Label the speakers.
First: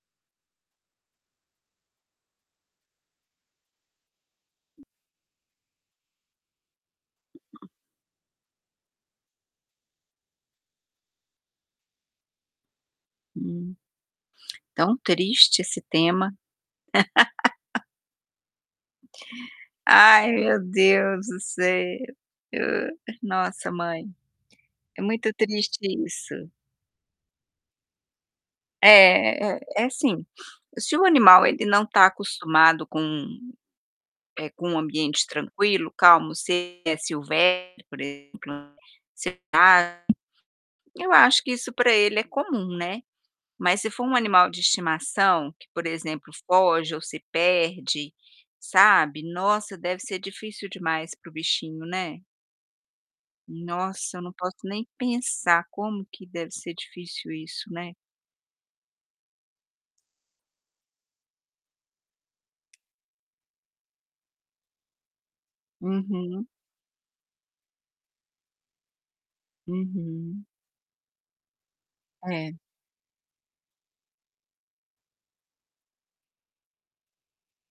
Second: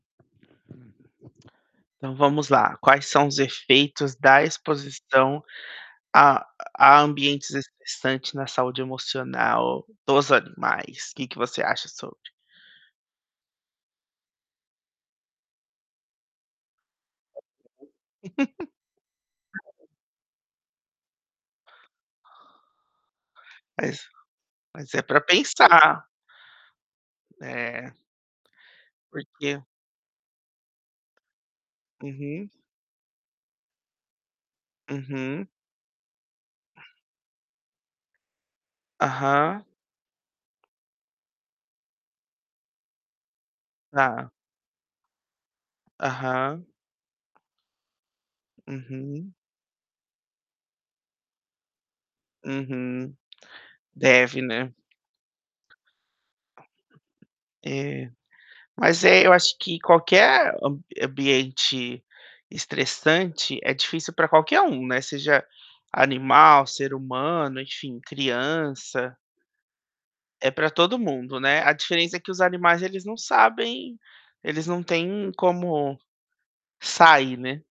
Speaker 1: Então, vamos lá, quais são os efeitos da exposição a a ambientes estressantes na saúde emocional dos animais? O que que você acha sobre?
Speaker 2: Hum. Tão triste esse tema.
Speaker 1: Uhum.
Speaker 2: Ai, meu Deus do céu. Nossa,
Speaker 1: Mas
Speaker 2: mãe.
Speaker 1: mas
Speaker 2: É
Speaker 1: é pra
Speaker 2: muito triste
Speaker 1: pensar.
Speaker 2: isso.
Speaker 1: É.
Speaker 2: É, é
Speaker 1: Porque
Speaker 2: é assim, se o animal, ele não tá
Speaker 1: Uhum.
Speaker 2: acostumado com, eh, com um ambiente
Speaker 1: Uhum.
Speaker 2: tranquilo, calmo, se ele é silvestre, por exemplo, sei
Speaker 1: Aham.
Speaker 2: lá, eh, eu acho que isso pra ele é comum, né. Mas se for um
Speaker 1: Tá.
Speaker 2: animal de estimação, que, por exemplo,
Speaker 1: Aham.
Speaker 2: foge ou se perde, sabe,
Speaker 1: Uhum.
Speaker 2: nossa, deve ser difícil demais para o bichinho, né.
Speaker 1: Uhum.
Speaker 2: Nossa, eu não
Speaker 1: Deve,
Speaker 2: posso
Speaker 1: né?
Speaker 2: nem pensar como que deve ser difícil isso, né.
Speaker 1: É. Mas é eu acho que qualquer am ambiente estressante é difícil pra qualquer um, né, seja
Speaker 2: Uhum.
Speaker 1: animal, ser humano enfim, criança
Speaker 2: Uhum.
Speaker 1: é pra todo mundo, né, a diferença é que os
Speaker 2: É.
Speaker 1: animais, eles não sabem, eles não têm como sair, né.